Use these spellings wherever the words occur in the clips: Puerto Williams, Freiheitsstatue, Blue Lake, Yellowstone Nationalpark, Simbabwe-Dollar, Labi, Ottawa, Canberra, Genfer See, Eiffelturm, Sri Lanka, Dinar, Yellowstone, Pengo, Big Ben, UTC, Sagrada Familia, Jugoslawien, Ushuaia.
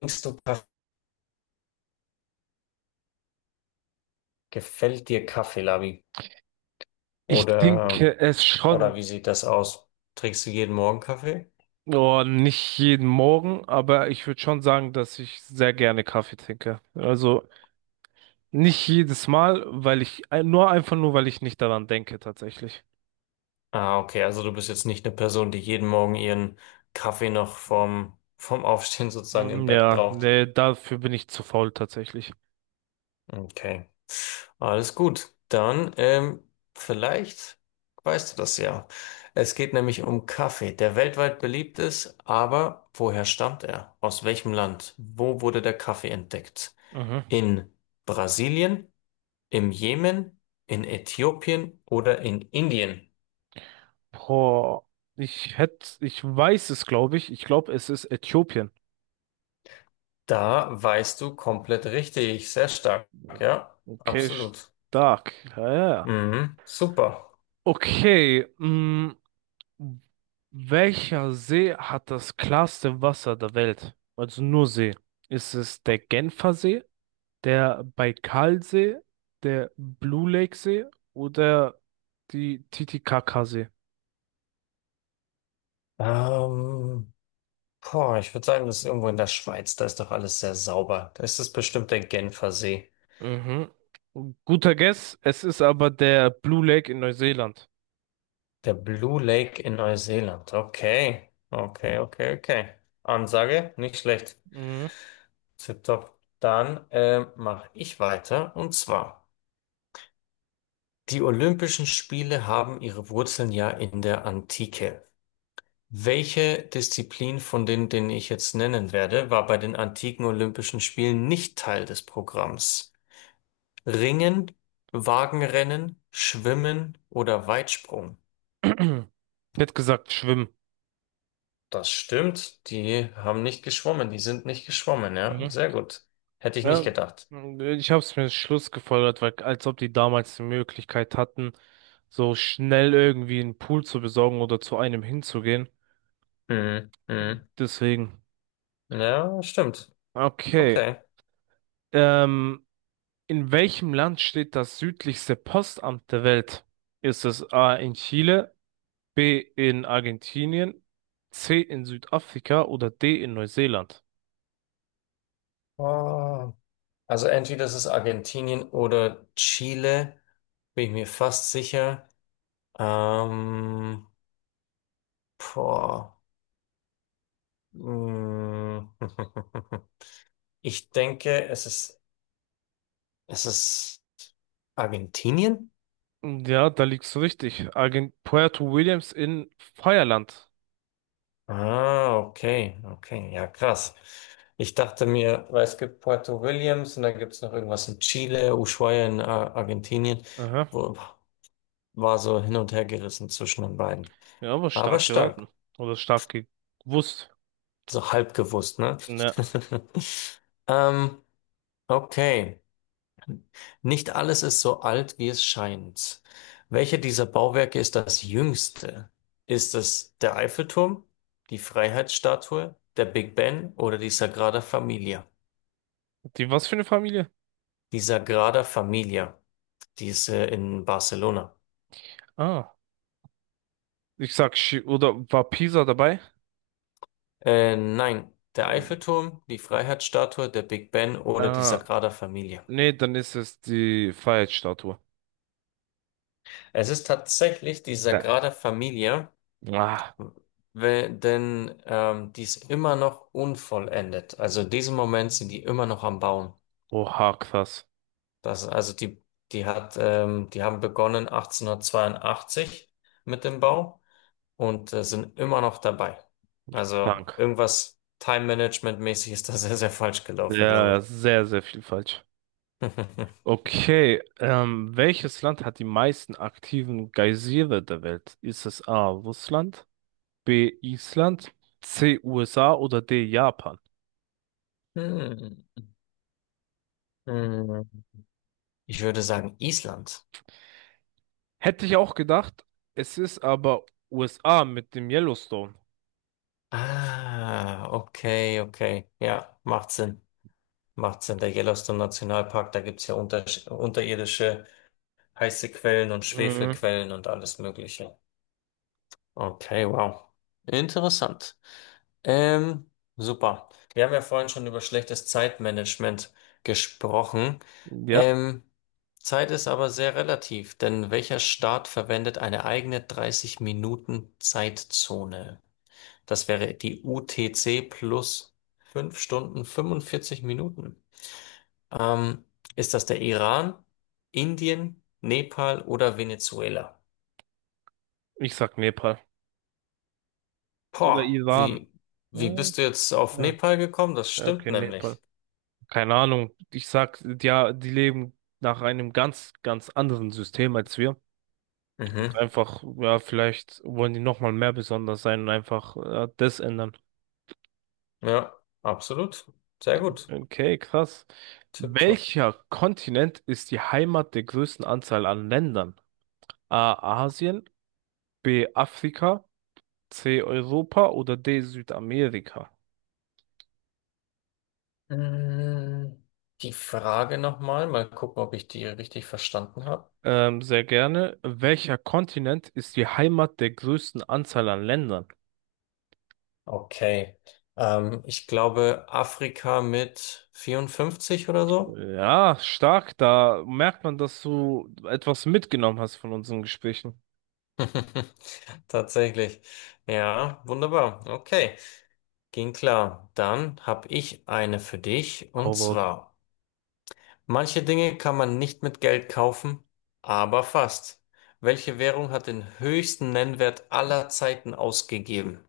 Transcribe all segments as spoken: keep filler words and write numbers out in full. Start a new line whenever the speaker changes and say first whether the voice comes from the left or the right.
left: Trinkst du Kaffee? Gefällt dir Kaffee, Labi?
right: Ich
left: Oder,
right: denke es
left: oder
right: schon.
left: wie sieht das aus? Trinkst du jeden Morgen Kaffee?
right: Oh, nicht jeden Morgen, aber ich würde schon sagen, dass ich sehr gerne Kaffee trinke. Also nicht jedes Mal, weil ich, äh, nur, einfach nur, weil ich nicht daran denke, tatsächlich.
left: Ah, okay, also du bist jetzt nicht eine Person, die jeden Morgen ihren Kaffee noch vom, vom Aufstehen sozusagen im
right: Ähm,
left: Bett
right: Ja,
left: braucht.
right: nee, dafür bin ich zu faul, tatsächlich.
left: Okay, alles gut. Dann, ähm, vielleicht weißt du das ja. Es geht nämlich um Kaffee, der weltweit beliebt ist, aber woher stammt er? Aus welchem Land? Wo wurde der Kaffee entdeckt?
right: Mhm.
left: In Brasilien? Im Jemen, in Äthiopien oder in Indien?
right: Boah, ich hätte, ich weiß es, glaube ich. Ich glaube, es ist Äthiopien.
left: Da weißt du komplett richtig. Sehr stark. Ja,
right: Okay,
left: absolut.
right: stark. Ja, ja, ja.
left: Mhm, super.
right: Okay, mm, welcher See hat das klarste Wasser der Welt? Also nur See. Ist es der Genfer See, der Baikalsee, der Blue Lake See oder die Titicacasee?
left: Ähm, boah, ich würde sagen, das ist irgendwo in der Schweiz. Da ist doch alles sehr sauber. Da ist es bestimmt der Genfer See.
right: Mhm. Guter Guess, es ist aber der Blue Lake in Neuseeland.
left: Der Blue Lake in Neuseeland. Okay. Okay, okay, okay. Ansage, nicht schlecht.
right: Mhm.
left: Tipptopp. Dann äh, mache ich weiter. Und zwar, die Olympischen Spiele haben ihre Wurzeln ja in der Antike. Welche Disziplin von denen, denen ich jetzt nennen werde, war bei den antiken Olympischen Spielen nicht Teil des Programms? Ringen, Wagenrennen, Schwimmen oder Weitsprung?
right: Ich hätte gesagt, schwimmen.
left: Das stimmt, die haben nicht geschwommen, die sind nicht geschwommen, ja,
right: Mhm.
left: sehr gut. Hätte ich nicht
right: Ja,
left: gedacht.
right: ich habe es mir Schluss gefolgert, weil als ob die damals die Möglichkeit hatten, so schnell irgendwie einen Pool zu besorgen oder zu einem hinzugehen.
left: Mhm. Mhm.
right: Deswegen.
left: Ja, stimmt.
right: Okay.
left: Okay.
right: Ähm, in welchem Land steht das südlichste Postamt der Welt? Ist es A in Chile, B in Argentinien, C in Südafrika oder D in Neuseeland?
left: Ah. Also entweder ist es Argentinien oder Chile, bin ich mir fast sicher. Ähm, boah. Mm. Ich denke, es ist, es ist Argentinien?
right: Ja, da liegst du richtig. Argent Puerto Williams in Feierland.
left: Ah, okay, okay, ja, krass. Ich dachte mir, weil es gibt Puerto Williams und dann gibt es noch irgendwas in Chile, Ushuaia in äh, Argentinien,
right: Aha.
left: wo war so hin und her gerissen zwischen den beiden.
right: Ja, aber
left: Aber
right: stark
left: stark.
right: geraten. Oder stark gewusst.
left: So halb gewusst, ne?
right: Ne.
left: Ähm, okay. Nicht alles ist so alt, wie es scheint. Welche dieser Bauwerke ist das jüngste? Ist es der Eiffelturm, die Freiheitsstatue, der Big Ben oder die Sagrada Familia?
right: Die was für eine Familie?
left: Die Sagrada Familia, die ist äh, in Barcelona.
right: Ah, ich sag, Sch- oder war Pisa dabei?
left: Äh, nein, der
right: Ähm,
left: Eiffelturm, die Freiheitsstatue, der Big Ben oder die
right: Ah,
left: Sagrada Familia.
right: Nee, dann ist es die Freiheitsstatue.
left: Es ist tatsächlich die
right: Da.
left: Sagrada Familia.
right: Ah,
left: we- denn ähm, die ist immer noch unvollendet. Also in diesem Moment sind die immer noch am Bauen.
right: oha, krass.
left: Das, also die, die hat, ähm, die haben begonnen achtzehnhundertzweiundachtzig mit dem Bau und äh, sind immer noch dabei. Also
right: Krank.
left: irgendwas Time-Management-mäßig ist da sehr, sehr falsch gelaufen, glaube
right: Ja, ja,
left: ich.
right: sehr, sehr viel falsch. Okay, ähm, welches Land hat die meisten aktiven Geysire der Welt? Ist es A, Russland, B, Island, C, U S A oder D, Japan?
left: Hm. Hm. Ich würde sagen Island.
right: Hätte ich auch gedacht. Es ist aber U S A mit dem Yellowstone.
left: Ah, okay, okay. Ja, macht Sinn. Macht Sinn. Der Yellowstone Nationalpark, da gibt's ja unter unterirdische heiße Quellen und
right: Mhm.
left: Schwefelquellen und alles Mögliche. Okay, wow. Interessant. Ähm, super. Wir haben ja vorhin schon über schlechtes Zeitmanagement gesprochen.
right: Ja,
left: Ähm, Zeit ist aber sehr relativ, denn welcher Staat verwendet eine eigene dreißig Minuten Zeitzone? Das wäre die U T C plus fünf Stunden fünfundvierzig Minuten. Ähm, ist das der Iran, Indien, Nepal oder Venezuela?
right: ich sag Nepal. Oder
left: Boah,
right: Iran.
left: wie, wie
right: Mhm.
left: bist du jetzt auf
right: Ja,
left: Nepal gekommen? Das
right: ja,
left: stimmt
right: okay,
left: nämlich.
right: Nepal. Keine Ahnung. Ich sag, ja, die leben nach einem ganz, ganz anderen System als wir. Und
left: Mhm.
right: einfach, ja, vielleicht wollen die nochmal mehr besonders sein und einfach äh, das ändern.
left: Ja, absolut. Sehr gut.
right: Okay, krass.
left: Tipptopp.
right: Welcher Kontinent ist die Heimat der größten Anzahl an Ländern? A, Asien, B, Afrika, C, Europa oder D, Südamerika?
left: Mm, Die Frage nochmal, mal Mal gucken, ob ich die richtig verstanden habe.
right: Ähm, sehr gerne. Welcher Kontinent ist die Heimat der größten Anzahl an Ländern?
left: Okay. Ähm, ich glaube Afrika mit vierundfünfzig oder so.
right: Ja, stark. Da merkt man, dass du etwas mitgenommen hast von unseren Gesprächen.
left: Tatsächlich. Ja, wunderbar. Okay. Ging klar. Dann habe ich eine für dich,
right: Hau
left: und
right: raus.
left: zwar, manche Dinge kann man nicht mit Geld kaufen, aber fast. Welche Währung hat den höchsten Nennwert aller Zeiten ausgegeben?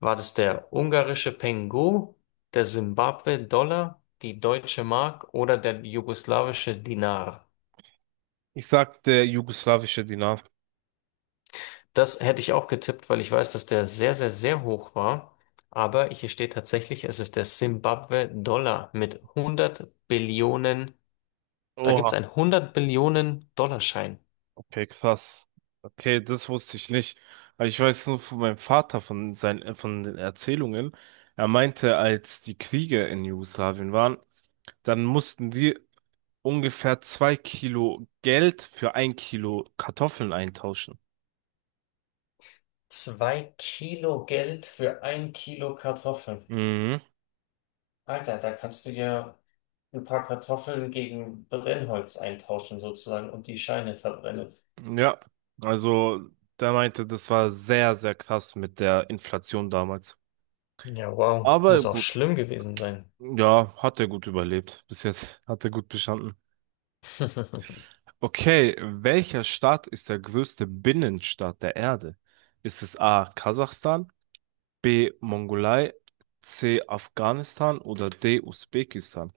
left: War das der ungarische Pengo, der Simbabwe-Dollar, die deutsche Mark oder der jugoslawische Dinar?
right: Ich sag der jugoslawische Dinar.
left: Das hätte ich auch getippt, weil ich weiß, dass der sehr, sehr, sehr hoch war. Aber hier steht tatsächlich, es ist der Simbabwe-Dollar mit hundert Billionen. Da gibt's
right: Oha,
left: einen hundert Billionen Dollarschein.
right: okay, krass. Okay, das wusste ich nicht. Aber ich weiß nur von meinem Vater, von seinen, von den Erzählungen. Er meinte, als die Kriege in Jugoslawien waren, dann mussten die ungefähr zwei Kilo Geld für ein Kilo Kartoffeln eintauschen.
left: Zwei Kilo Geld für ein Kilo Kartoffeln.
right: Mhm.
left: Alter, da kannst du ja ein paar Kartoffeln gegen Brennholz eintauschen sozusagen und die Scheine verbrennen.
right: Ja, also der meinte, das war sehr, sehr krass mit der Inflation damals.
left: Ja, wow.
right: Aber
left: Muss auch
right: gut,
left: schlimm gewesen sein.
right: ja, hat er gut überlebt. Bis jetzt hat er gut bestanden. Okay, welcher Staat ist der größte Binnenstaat der Erde? Ist es A, Kasachstan, B, Mongolei, C, Afghanistan oder D, Usbekistan?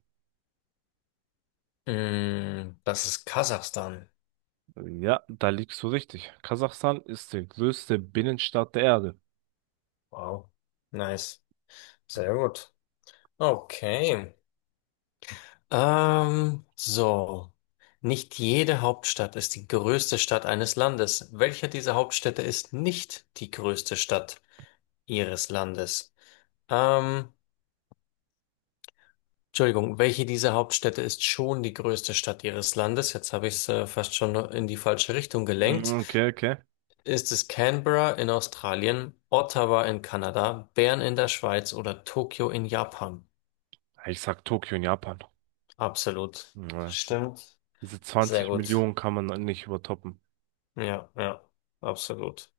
left: Mm, das ist Kasachstan.
right: Ja, da liegst du richtig. Kasachstan ist die größte Binnenstadt der Erde.
left: Wow. Nice. Sehr gut. Okay. Ähm, so. Nicht jede Hauptstadt ist die größte Stadt eines Landes. Welche dieser Hauptstädte ist nicht die größte Stadt ihres Landes? Ähm, Entschuldigung, welche dieser Hauptstädte ist schon die größte Stadt ihres Landes? Jetzt habe ich es äh, fast schon in die falsche Richtung gelenkt.
right: Mhm. Okay, okay.
left: Ist es Canberra in Australien, Ottawa in Kanada, Bern in der Schweiz oder Tokio in Japan?
right: Ich sag Tokio in Japan.
left: Absolut.
right: Ja.
left: Stimmt.
right: Diese
left: Sehr
right: zwanzig
left: gut.
right: Millionen kann man nicht übertoppen.
left: Ja, ja, absolut.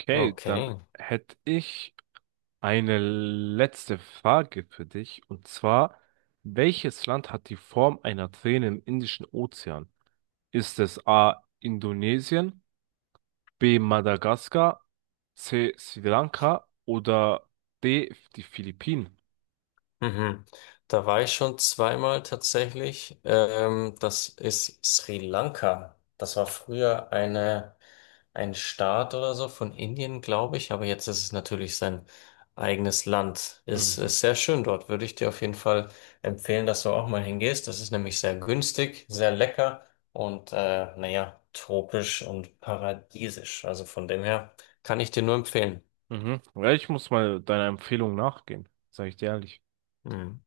right: Okay, dann
left: Okay.
right: hätte ich eine letzte Frage für dich. Und zwar, welches Land hat die Form einer Träne im Indischen Ozean? Ist es A, Indonesien, B, Madagaskar, C, Sri Lanka oder D, die Philippinen?
left: Mhm. Da war ich schon zweimal tatsächlich. Ähm, das ist Sri Lanka. Das war früher eine, ein Staat oder so von Indien, glaube ich. Aber jetzt ist es natürlich sein eigenes Land. Ist,
right: Mhm.
left: ist sehr schön dort. Würde ich dir auf jeden Fall empfehlen, dass du auch mal hingehst. Das ist nämlich sehr günstig, sehr lecker und äh, naja, tropisch und paradiesisch. Also von dem her kann ich dir nur empfehlen.
right: Mhm. Ja, ich muss mal deiner Empfehlung nachgehen, sage ich dir ehrlich.
left: Mhm.